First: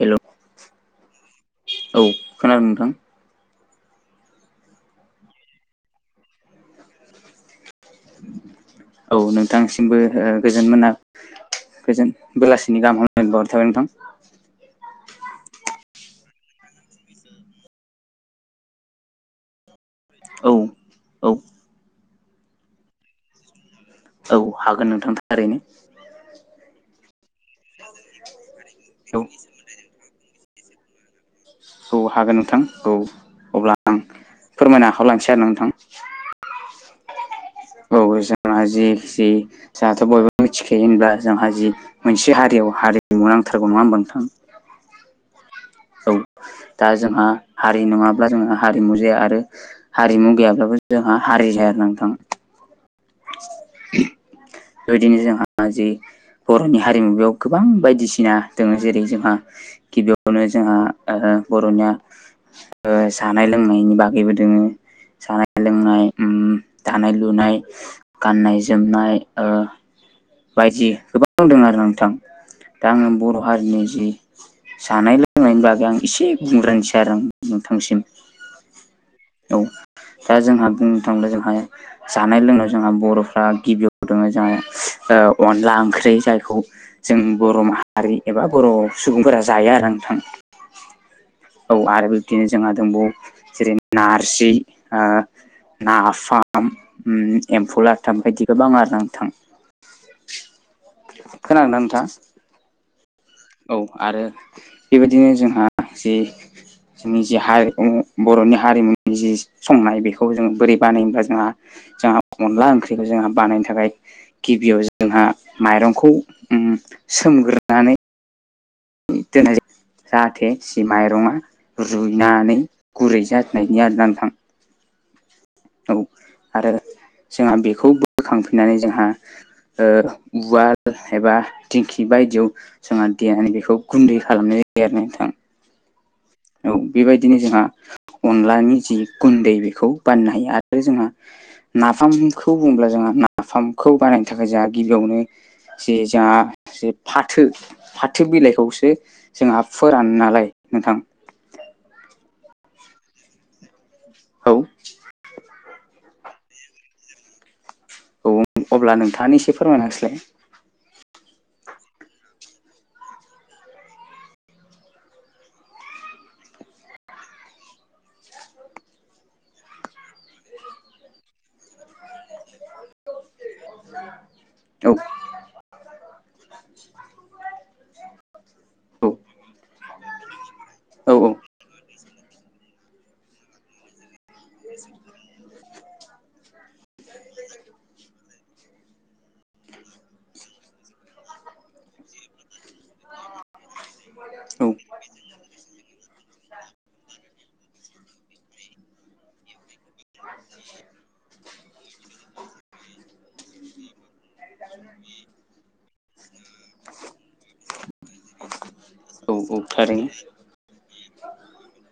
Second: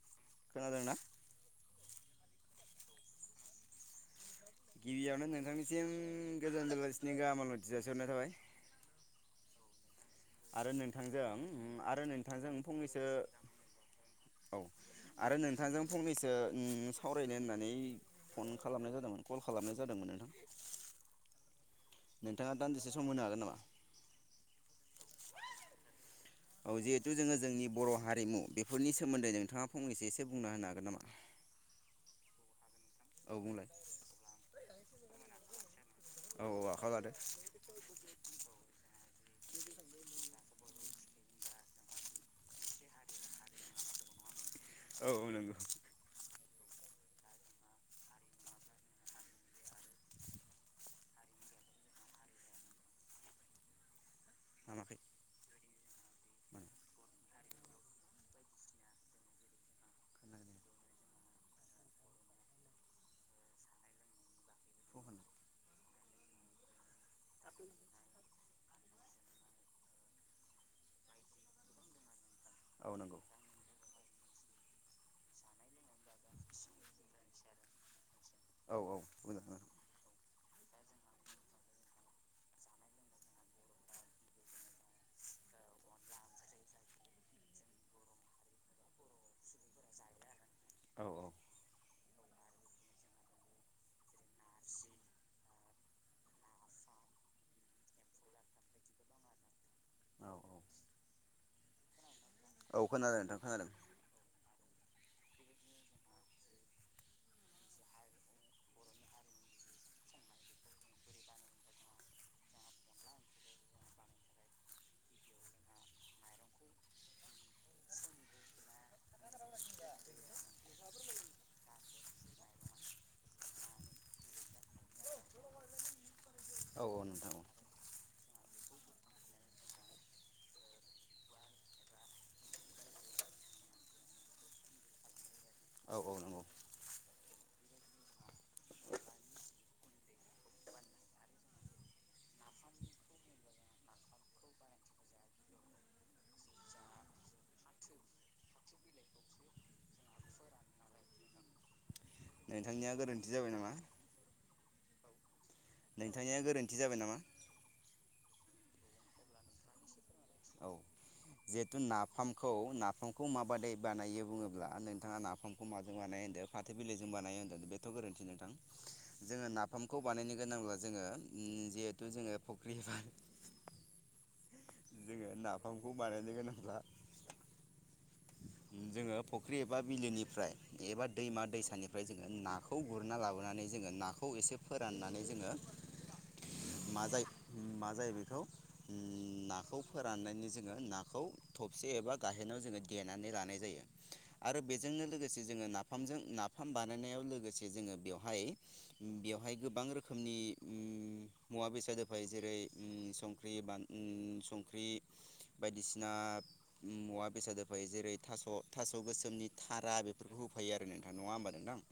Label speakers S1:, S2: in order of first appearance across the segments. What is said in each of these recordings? S1: हेल'
S2: खोनादों ना?
S1: औ खोनादों नोंथां।
S2: गिबियावनो नोंथांनिसिम गोजोन बेलासिनि गाहाम हामलायथि जासिहरनाय थाबाय।
S1: औ नोंथांसिमबो गोजोन
S2: आरो
S1: मोना
S2: नोंथांजों आरो
S1: गोजोन
S2: नोंथांजों
S1: बेलासिनि
S2: फंनैसो
S1: गाहाम [unintelligible] थाबाय नोंथां
S2: औ आरो नोंथांजों फंनैसो सावरायनो होननानै फन खालामनाय जादोंमोन। कल खालामनाय जादोंमोन नोंथां
S1: औ औ
S2: नोंथाङा दान्दिसे सम होनो हागोन नामा?
S1: औ हागोन नोंथां थारैनो।
S2: औ जिहेथु जोङो जोंनि बर' हारिमु बेफोरनि
S1: औ
S2: सोमोन्दै नोंथाङा फंनैसो एसे बुंना होनो हागोन नामा?
S1: औ हागोन नोंथां औ अब्ला आं फोरमायनो आखायाव लानोसै आरोना नोंथां।
S2: औ औ आखायाव लादो।
S1: औ जोंना जि [unintelligible] जोंहाथ' बयबो मिथिखायो होनब्ला जोंहा जि मोनसे हारियाव हारिमु नांथारगौ नङा होनबा नोंथां?
S2: औ औ नंगौ।
S1: औ दा जोंहा हारि नङाब्ला जोंहा हारिमु जाया आरो हारिमु गैयाब्लाबो जोंहा हारि जाया नोंथां
S2: हामाखै
S1: बेबायदिनो जोंहा जि बर'नि हारिमु बेयाव गोबां बायदिसिना दङ जेरै जोंहा गिबियावनो जोंहा बर'निया जानाय लोंनायनि बागैबो दोङो जानाय लोंनाय, दानाय लुनाय, गाननाय जोमनाय, बायदि गोबां दं आरो नोंथां दा
S2: औ
S1: आङो
S2: नंगौ
S1: बर' हारिनि जि जानाय लोंनायनि बागै आं एसे बुंग्रोनसै आरो नोंथांसिम
S2: औ औ मोजां खोनादों।
S1: औ दा जोंहा बुंनो थाङोब्ला जोंहा जानाय लोंनायाव जोंहा बर'फ्रा गिबियाव दङ जोंहा ओ अनला ओंख्रि जायखौ जों बर' माहारि एबा बर' सुबुंफोरा जायो आरोना नोंथां।
S2: औ औ।
S1: औ आरो बिब्दिनो जोंहा दंबावो जेरै नारजि ओ नाफाम उम एम्फौ लाथा [unintelligible] गोबां आरोना नोंथां।
S2: औ औ।
S1: खोनादोंना नोंथां?
S2: औ खोनादों नोंथां। खोनादों
S1: औ आरो बेबायदिनो जोंहा जि जोंनि जि हारि [unintelligible] बर'नि हारिमुनि जि संनाय बेखौ जों बोरै बानायो होमब्ला जोंहा जोंहा अनला ओंख्रिखौ जोंहा बानायनो थाखाय गिबियाव जोंहा माइरंखौ उम सोमग्रोनानै दोननाय जायो जाहाथे जि माइरंआ रुइनानै गुरै जानायनि आरोना नोथां। औ आरो
S2: औ औ नोंथां औ
S1: जोंहा बेखौ बोखांफिननानै जोंहा उवाल एबा दिंखि बायदियाव जोंहा देनानै बेखौ गुन्दै खालामनाय जायो आरोना नोंथां।
S2: औ औ नंगौ।
S1: औ बेबायदिनो जोंहा अनलानि जि गुन्दै बेखौ बानायनो हायो आरो जोंहा नाफामखौ बुंङोब्ला जोंहा नाफामखौ बानायनो थाखाय जोंहा गिबियावनो जे जोंहा जे फाथो फाथो बिलाइखौसो जोंहा फोरान नालाय नोंथां।
S2: नोंथांनिया गोरोन्थि जाबाय नामा?
S1: औ।
S2: नोंथांनिया गोरोन्थि जाबाय नामा?
S1: औ अब्ला नोंथाङानो एसे फोरमायना होस्लाय
S2: औ जिहेथु नाफामखौ नाफामखौ माबादै बानायो बुङोब्ला नोंथाङा नाफा खौ माजों बानायो होनदो फाथो बिलाइजों बानायो होन्दों बेथ' गोरोन्थि नोंथां। जोङो नाफामखौ बानायनो गोनांब्ला जोङो उम जिहेथु जोङो फख्रि एबा
S1: [inaudible]
S2: जोङो नाफामखौ बानायनो गोनांब्ला
S1: औ
S2: जोङो फुख्रि एबा बिलोनिफ्राय एबा
S1: औ
S2: दैमा दैसानि ओमफ्राय जोङो नाखौ गुरना लाबोनानै जोङो नाखौ एसे फोराननानै जोङो मा जायो मा जायो बेखौ नाखौ फोराननायनि जोङो नाखौ थबसे एबा गाहेनाव जोङो दे नानै लानाय जायो आरो
S1: औ
S2: बेजोंनो लोगोसे जोङो नाफामजों नाफाम बानायनायाव लोगोसे जोङो बेवहाय बेवहाय गोबां रोखोमनि उम मुवा बेसाद होफायो जेरै उम संख्रि बान उम संख्रि बायदिसिना मुवा बेसाद फायो जेरै थास' थास'
S1: औ
S2: गोसोमनि
S1: औ
S2: थारा
S1: थारैनो
S2: बेफोरखौ होफायो आरो नोंथां नङा होमबा नोंथां? [inaudible]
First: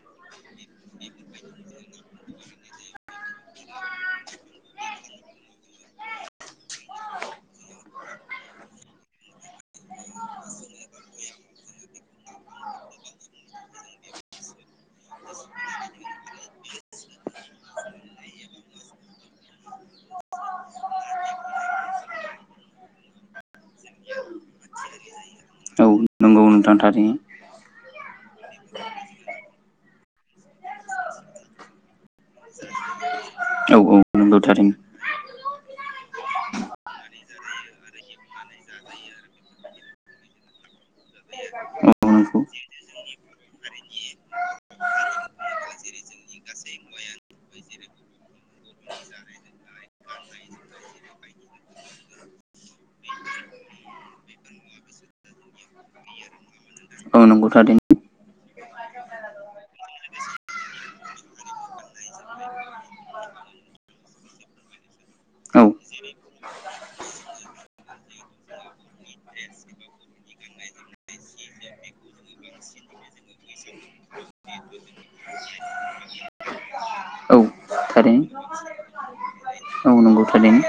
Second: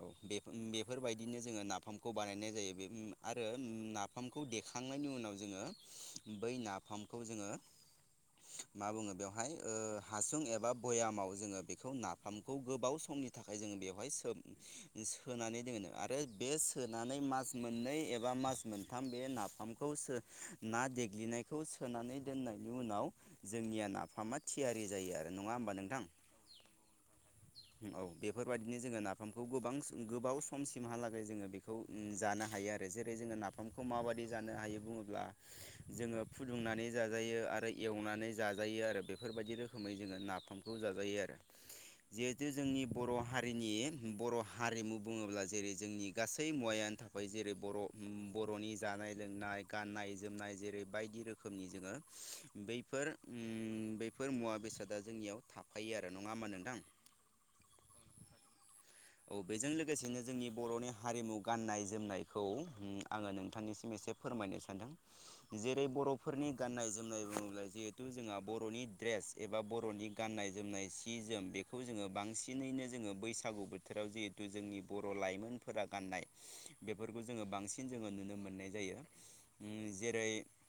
S2: औ बेफो बेफोरबायदिनो जोङो नाफामखौ बानायनाय जायो बे उम आरो उम ना फामखौ देखांनायनि उनाव जोङो बै नाफामखौ जोङो मा बुङो बेवहाय ओ हासुं एबा भयामाव जोङो बेखौ नाफामखौ गोबाव समनि थाखाय जोङो बेयावहाय सोब सोनानै दोनो आरो बे सोनानै मास मोननै एबा मास मोनथाम बे नाफामखौ सो ना देग्लिनायखौ सोनानै दोननायनि उनाव जोंनिया नाफामा थियारि जायो आरो नङा होमबा नोंथां?
S1: औ नंगौ नोंथां थारैनो।
S2: औ बेफोरबायदिनो जोङो नाफामखौ गोबां गोबाव समसिमहालागै जोङो बेखौ उम जानो हायो आरो जेरै जोङो ना
S1: औ
S2: फामखौ
S1: औ
S2: माबायदि
S1: नंगौ
S2: जानो
S1: थारैनो
S2: हायो बुङोब्ला जोङो फुदुंनानै जाजायो आरो एवनानै जाजायो आरो बेफोरबायदि रोखोमै जोङो नाफामखौ जाजायो आरो
S1: औ नंगौ
S2: जिहेथु जोंनि बर' हारिनि बर' हारिमु बुङोब्ला जेरै जोंनि गासै मुवायानो था बै जेरै बर' उम बर'नि जानाय लोंनाय गाननाय जोमनाय जेरै बायदि रोखोमनि जोङो बैफोर उम बैफोर मुवा बेसादा जोंनियाव थाफायो आरो नङा होमा नोंथां
S1: औ नोंगौ थारदिन
S2: औ बेजों लोगोसेनो जोंनि बर'नि हारिमु गाननाय जोमनायखौ उम आङो नोंथांनिसिम एसे फोरमायनो सानदों
S1: औ
S2: जेरै बर'फोरनि गान्नाय जोमनाय बुङोब्ला जिहेथु जोंहा बर'नि ड्रेस एबा बर'नि गाननाय जोमनाय सि जोम बेखौ जोङो बांसिनैनो जोङो बैसागु बोथ बोथोराव जिहेथु जोंनि बर' लाइमोनफोरा गाननाय बेफोरखौ
S1: औ
S2: जोङो बांसिन जोङो
S1: थारैनो
S2: नुनो मोननाय जायो उम
S1: औ नंगौ
S2: जेरै
S1: थारैनो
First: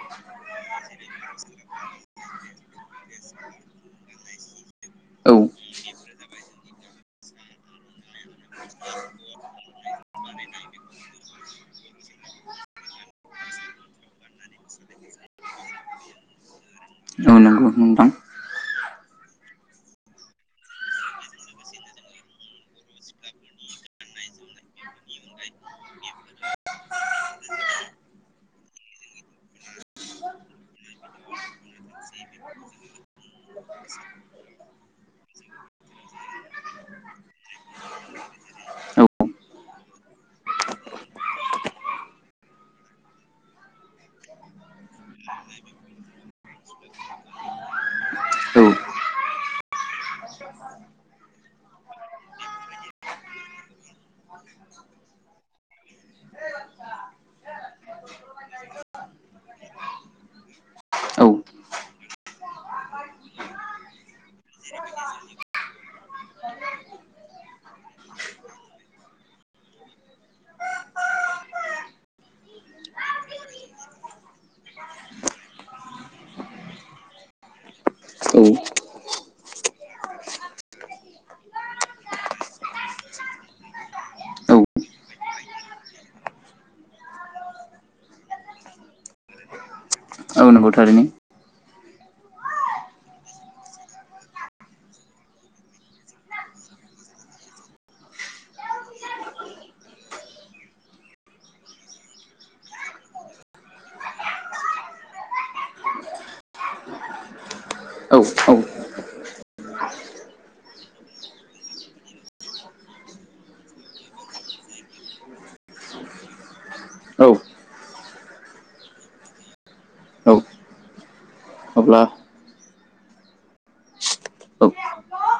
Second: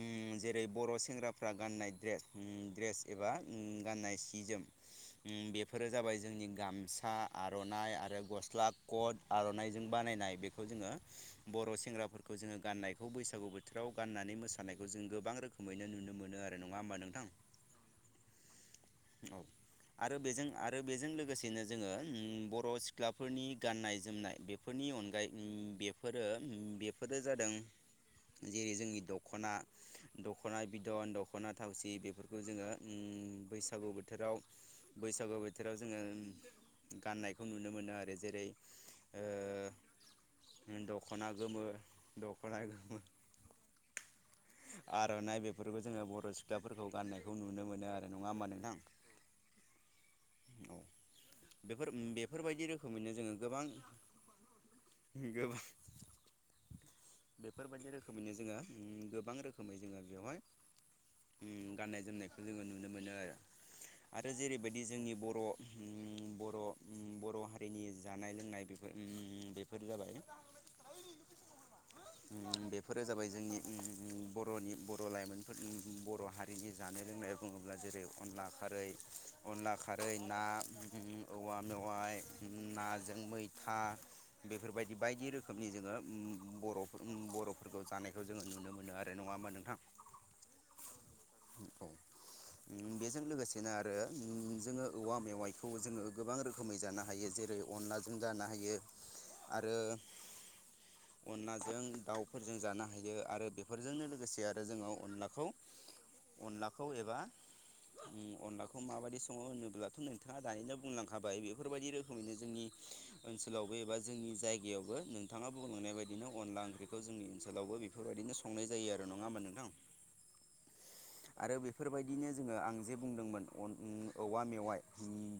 S2: उम जेरै बर' सेंग्राफ्रा गाननाय द्रेस उम द्रेस एबा उम गाननाय सि जोम उम
S1: औ
S2: बेफोरो जाबाय जोंनि गामसा आर'नाइ आरो गस्ला कट आर'नाइजों बानायनाय बेखौ जोङो बर' सेंग्राफोर खौ जोङो गान्नायखौ बैसागु बोथोराव गाननानै मोसानायखौ जों गोबां रोखोमैनो नुनो मोनो आरो नङा होमबा नोंथां
S1: औ नांगौ नोंथां
S2: औ आरो बेजों आरो बेजों लोगोसेनो जोङो उम बर' सिख्लाफोरनि गाननाय जोमनाय बेफोरनि अनगायै उम बेफोरो उम बेब फोरो जादों जेरै जोंनि दख'ना दख'ना बिदन दख'ना थावसि बेफोरखौ जोङो बैसागु बोथोराव बैसागो बोथोराव जोङो गाननायखौ नुनो मोनो आरो जेरै
S1: औ
S2: ओ उम दख'ना गोमो दख'ना गोमो आर'नाइ बेफोरखौ जोङो बर' सिख्लाफोरखौ गान्नायखौ नुनो मोनो आरो नङा होमबा
S1: औ
S2: नोंथां औ
S1: [inaudible]
S2: बेफोर उम बेफोरबायदि रोखोमैनो जोङो गोबां बिगोब बेफोरबायदि रोखोमैनो जोङो उम गोबां रोखोमै जोङो बेवहाय
S1: औ
S2: उम गाननाय जोमनायखौ जोङो नुनो मोनोआरो आरो जेरैबायदि जोंनि बर' उम ब बर' हारिनि जानाय लोंनाय बेफोर बेफोर जाबाय [unintelligible] बेफोरो जाबाय जोंनि बर'नि, बर' लाइमोनफोरनि बर' हारि बेनि जानाय लोंनाय बुङोब्ला जेरै अनला
S1: औ
S2: खारै, अनला खारै ना औवा मेवाइ, नाजों मैथा
S1: औ
S2: बेफोरबायदि बायदि रोखोमनि जोङो बर'फोर-बर'फोरखौ जानायखौ जोङो नुनो मोनो आरो नङा होमबा नों [unintelligible]
S1: औ नोंगौ थारैनो।
S2: औ उम बेजों लोगोसेनो आरो उम जोङो औवा मेवाइखौ जोङो गोबां रोखोमै जानो हायो जेरै अनलाजों जानो हायो आरो [inaudible] अनलाजों दाउफोरजों जानो हायो आरो बेफोरजोंनो लोगोसे आरो जोङो अनलाखौ अनलाखौ एबा
S1: औ
S2: उम
S1: औ
S2: अनलाखौ माबायदि सङो होनोब्लाथ' नोंथाङा दानिनो बुंलांखा हाबाय बेफोरबायदि रोखोमैनो जोंनि ओनसोलावबो एबा जोंनि जायगायावबो नों नोंथाङा बुंलांनाय बायदिनो अनला ओंख्रिखौ जोंनि
S1: औ
S2: ओनसोलावबो बेफोरबायदिनो संनाय जायो आरो नङा होमबा नोंथां
S1: औ
S2: आरो
S1: अब्ला
S2: बेफोरबायदिनो जोङो आं जे बुंदोंमोन औवा
S1: औ
S2: मेवाइ,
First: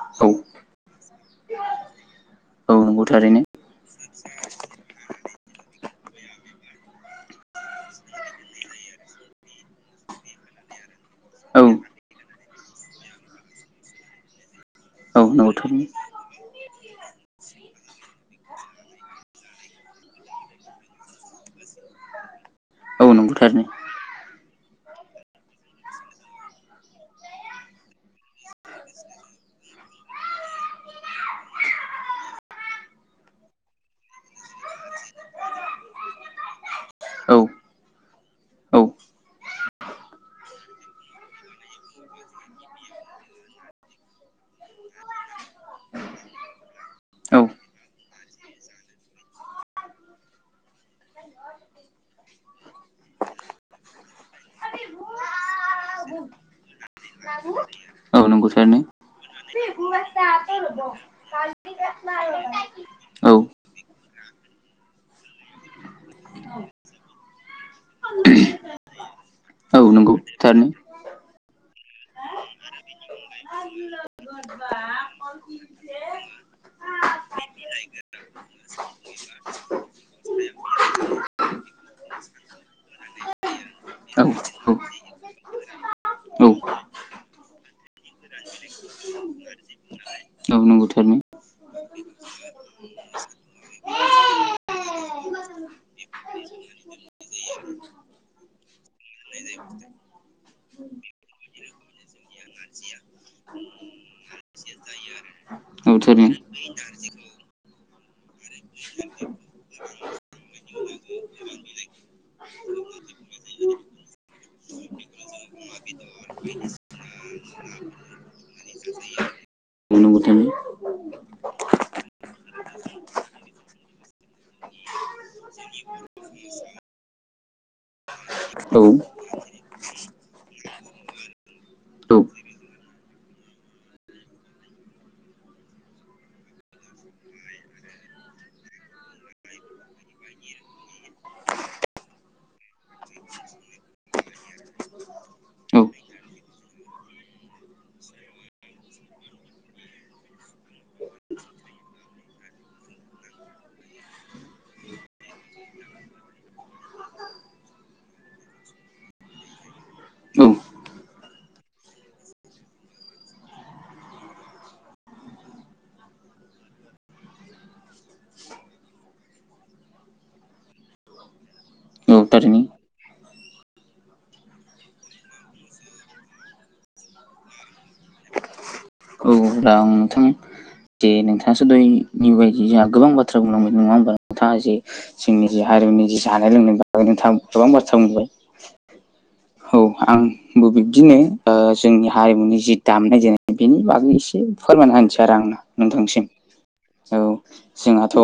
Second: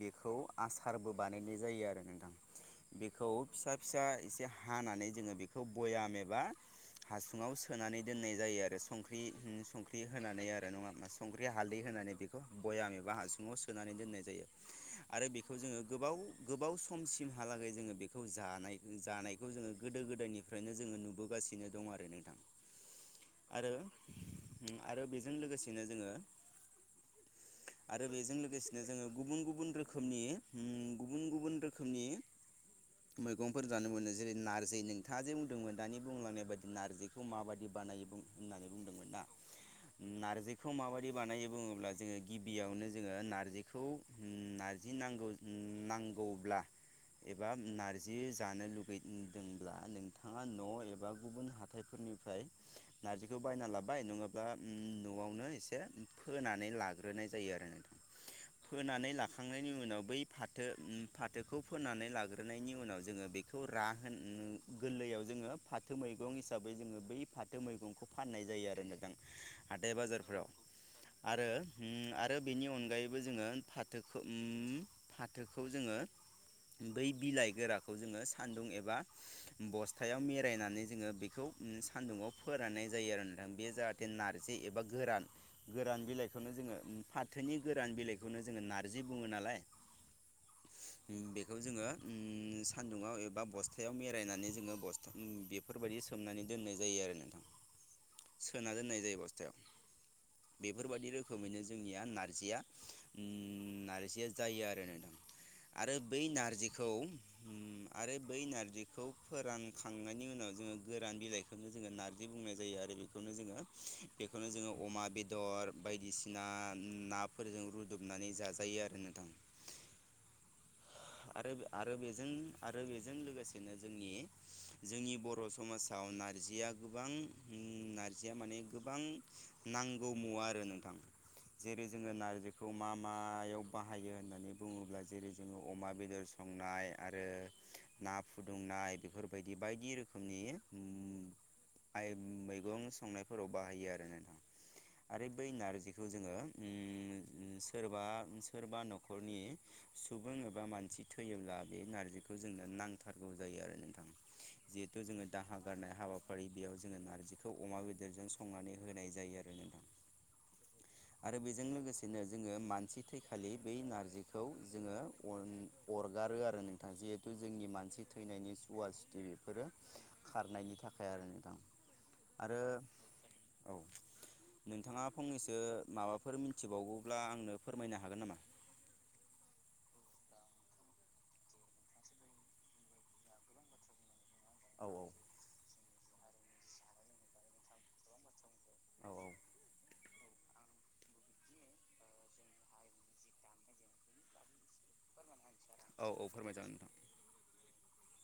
S2: बेखौ
S1: औ
S2: आसारबो बानायनाय जायो आरो नोंथां।
S1: औ नंगौ
S2: बेखौ
S1: थारैनो
S2: फिसा फिसा एसे हानानै जोङो बेखौ बयाम एबा हासुङाव सोनानै दोननाय जायो आरो संख्रि, संख्रि होनानै आरो। नङा होमबा संख्रि
S1: औ
S2: हालदै होनानै बेखौ बयाम एबा हासुङाव सोनानै दोननाय जायो।
S1: औ
S2: आरो
S1: नंगौ
S2: बेखौ जोङो
S1: थारैनो
S2: गोबाव-गोबाव समसिमहालागै जोङो बेखौ जानाय-जानायखौ जोङो गोदो गोदायनि फ्रायनो जोङो नुबोगासिनो दं आरो नोंथां।
S1: औ नंगौ थारैनो
S2: आरो उम आरो बेजों लोगोसेनो जोङो आरो बेजों लोगोसेनो जोङो गुबुन गुबुन रोखोमनि गुबुन गुबुन रोखोमनि मैगंफोर जानो मोनो। जेरै नारजि नोंथाङा जे बुंदोंमोन दानि बुंलांनाय बादि नारजि
S1: औ
S2: माबायदि बानायो बुं होननानै
S1: औ
S2: बुंदोंमोन ना? नारजिखौ माबायदि बानायो बुङोब्ला जोङो गिबियावनो जोङो नार्जिखौ नारजि नांगौ-नांगौब्ला एबा नारजि जानो लुगैदोंब्ला नोंथाङा न' एबा गुबुन हा हाथायफोरनिफ्राय नारजिखौ बायना लाबोबाय नङाब्ला न'आवनो एसे फोनानै लाग्रोनाय जायो आरो। नोंथां
S1: औ नो
S2: फोनानै लाखांनायनि उनाव बै फाथो-फाथोखौ फोनानै लाग्रोनायनि उनाव जोङो
S1: औ
S2: बेखौ रा होन गोरलैयाव जोङो फाथो मैगं हिसाबै जोङो बै फाथो मैगंखौ फाननाय जायो आरो नोंथां,
S1: औ
S2: हाथाय
S1: नंगौ
S2: बाजारफ्राव।
S1: थारैनो
S2: आरो उम आरो बेनि अनगायैबो जोङो फाथोखौ फाथोखौ जोङो बै बिलाइ गोराखौ जोङो सान्दुं एबा बस्थायाव मेरायनानै जोङो बेखौ सान्दुङाव फोराननाय जायो आरो नोंथां। बे जाहाथे नारजि एबा गोरान गोरान बिलाइखौनो
S1: औ औ
S2: जोङो फाथोनि गोरान बिलाइखौनो जोङो नारजि बुङो नालाय,
S1: औ नंगौ थारैनो
S2: बेखौ जोङो सान्दुुंआव एबा बस्थायाव मेरायनानै जोङो बस बेफोरबायदि सोमनानै दोननाय जायो आरो नोंथां।
S1: [unintelligible]
S2: सोना दोननाय जायो बस्थायाव। बेफोरबायादि रोखोमैनो जोंनिया नारजिया, नारजिया जायो आरो।
S1: [unintelligible]
S2: आरो बै नारजिखौ आरो बै नारजिखौ फोरानखांनायनि उनाव जोङो गोरान बिलाइ बेखौनो जोङो नारजि बुंनाय जायो आरो बेखौनो जोङो बेखौनो जोङो अमा बेदर बायदिसिना नाफोरजों रुदबनानै जाजायो आरो नोंथां।
S1: [unintelligible]
S2: आरो आरो बेजों आरो बेजों लोगोसेनो जोंनि जोंनि बर' समाज आव नारजिया गोबां नारजिया माने गोबां नांगौ मुवा आरो नोंथां जेरै
S1: औ
S2: जोङो नारजिखौ मा मायाव बाहायो होननानै बुङोब्ला जेरै जोङो अमा बेदर संनाय आरो ना फुदुंनाय बेफोरबायदि बायदि रोखोमनि आइ मैगं संनायफोराव बाहायो आरो नोंथां। आरो बै नारजिखौ जोङो सोरबा-सोरबा नखरनि सुबुं एबा मानसि थैयोब्ला बे नारजिखौ जोंनो नांथारगौ जायो आरो नोंथां। जिहेथु जोङो दाहा गारनाय हाबाफारि बेयाव जोङो नारजिखौ अमा बेदरजों संनानै होनाय जायो आरो नोंथां। आरो बेजों लोगोसेनो जोङो मानसि थैखालि बै नारजिखौ जोङो अरगारो आरो नोंथां जिहेथु जोंनि मानसि थैनायनि सुवा सुथि बेफोरो खारनायनि थाखाय आरो नोंथां।
S1: औ
S2: आरो
S1: थारैनो औ
S2: औ। नोंथाङा फंनैसो माबाफोर मिथिबावगौब्ला आंनो फोरमायनो हागोन नामा?
S1: औ रा नोंथां जे नोंथाङासो दहाय निउ बायदि जोंहा गोबां बाथ्रा बुंलांनाय नङा होमबा थाङा जि
S2: औ
S1: जोंनि जि हारिनि जि जानाय लोंनायनि बागै नोंथांङा गोबां बाथ्रा बुंबाय।
S2: औ औ
S1: औ आंबो बिब्दिनो ओ जोंनि हारिमुनि जि दामनाय देनाय बेनि बागै एसे फोरमायना होनोसै आरो आं
S2: औ औ फोरमायजागोन नोंथां
S1: औ जोंहाथ'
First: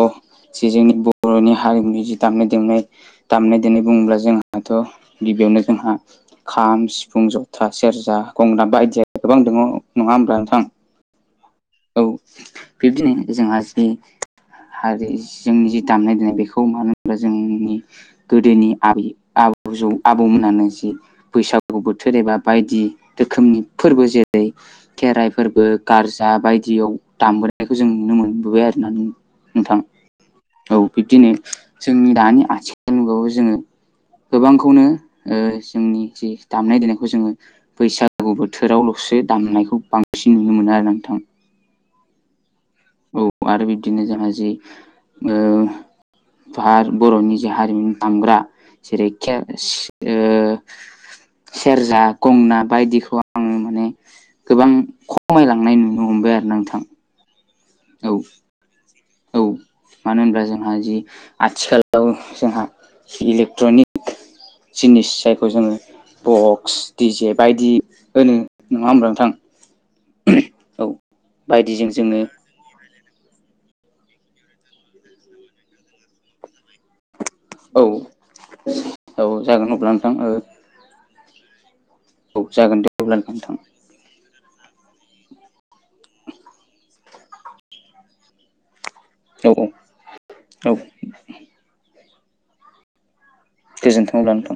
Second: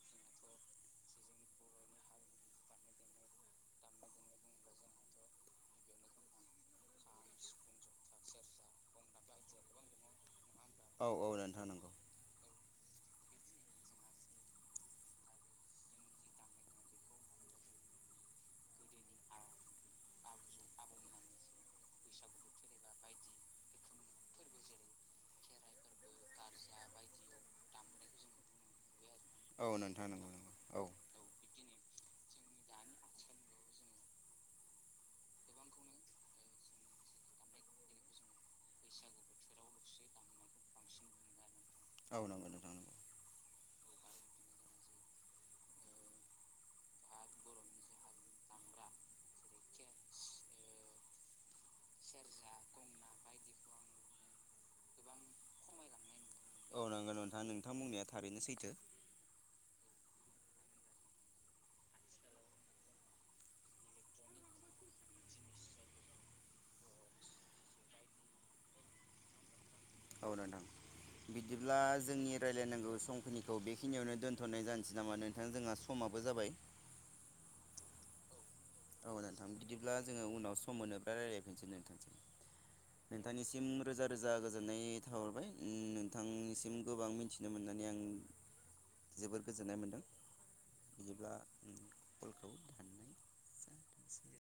S1: जि जोंनि बर'नि हारिमुनि जि दामनाय देनाय दामनाय देनाय बुङोब्ला जोंहाथ' गिबियावनो जोंहा खाम सिफुं जथा सेरजा गंगोना बायदिया गोबां दङ नङा होमब्ला नोंथां
S2: औ औ नोंथां नंगौ
S1: औ बिब्दिनो जोंहा जि हारि जोंनि जि दामनाय देनाय बेखौ मानो होनोबा जोंनि गोदोनि आब-आबौ आबौमोनानो जि बैसा गु बोथोर एबा बायदि रोखोमनि फोरबो जेरै खेराइ फोरबो गारजा बाय दियाव दामबोनायखौ जों नुनो मोनबोबाय आरोना
S2: औ
S1: नोंथां
S2: नोंथां नंगौ नंगौ
S1: औ बिब्दिनो जोंनि दानि आथिखाल मुगायावबो जोङो गोबांखौनो ओ जोंनि जि दामनाय देनायखौ जोङो बैसागु बोथोरावल'सो दामनायखौ बांसिन नुनो मोनो आरो नोंथां
S2: औ नंगौ नोंथां नंगौ
S1: औ आरो बिबदिनो जोंहा जि ओ फार बर'नि जे हारिमुनि दामग्रा जेरै के सि ओ सेरजा गंना बायदिखौ आङो माने गोबां खमायलांनाय नुनो हमबाय आ
S2: औ नंगौ नोंथां नोंथां बुंनाया थारैनो सैथो।
S1: औ मानो होनब्ला जोंहा जि आथिखालाव जोंहा इलेक्ट्रनिक जिनिस जायखौ जोङो बक्स डि जे बायदि होनो नङा होमब्ला नोंथां
S2: औ
S1: औ
S2: नोंथां बिदिब्ला
S1: बायदिजों जोङो
S2: जोंनि रायजलायनांगौ समखिनिखौ बेखिनियावनो दोनथ'नाय जानोसै नामा नोंथां जोंहा समाबो जाबाय
S1: औ औ
S2: नोंथां
S1: जागोन
S2: बिदिब्ला
S1: अब्ला
S2: जोङो
S1: नोंथां
S2: उनाव सम मोनो बि रायजलायफिनोसै नोंथां
S1: जागोन दे अब्ला नोंथां
S2: नोंथांनिसिम रोजा रोजा गोजोननाय थाहरबाय नोंथांनिसिम गोबां मिथिनो मोननानै आं जोबोर
S1: औ औ
S2: गोजोननाय मोनदों
S1: औ
S2: बिदिब्ला फलखौ दाननाय
S1: गोजोन्थों
S2: जाथोंसै
S1: लांथों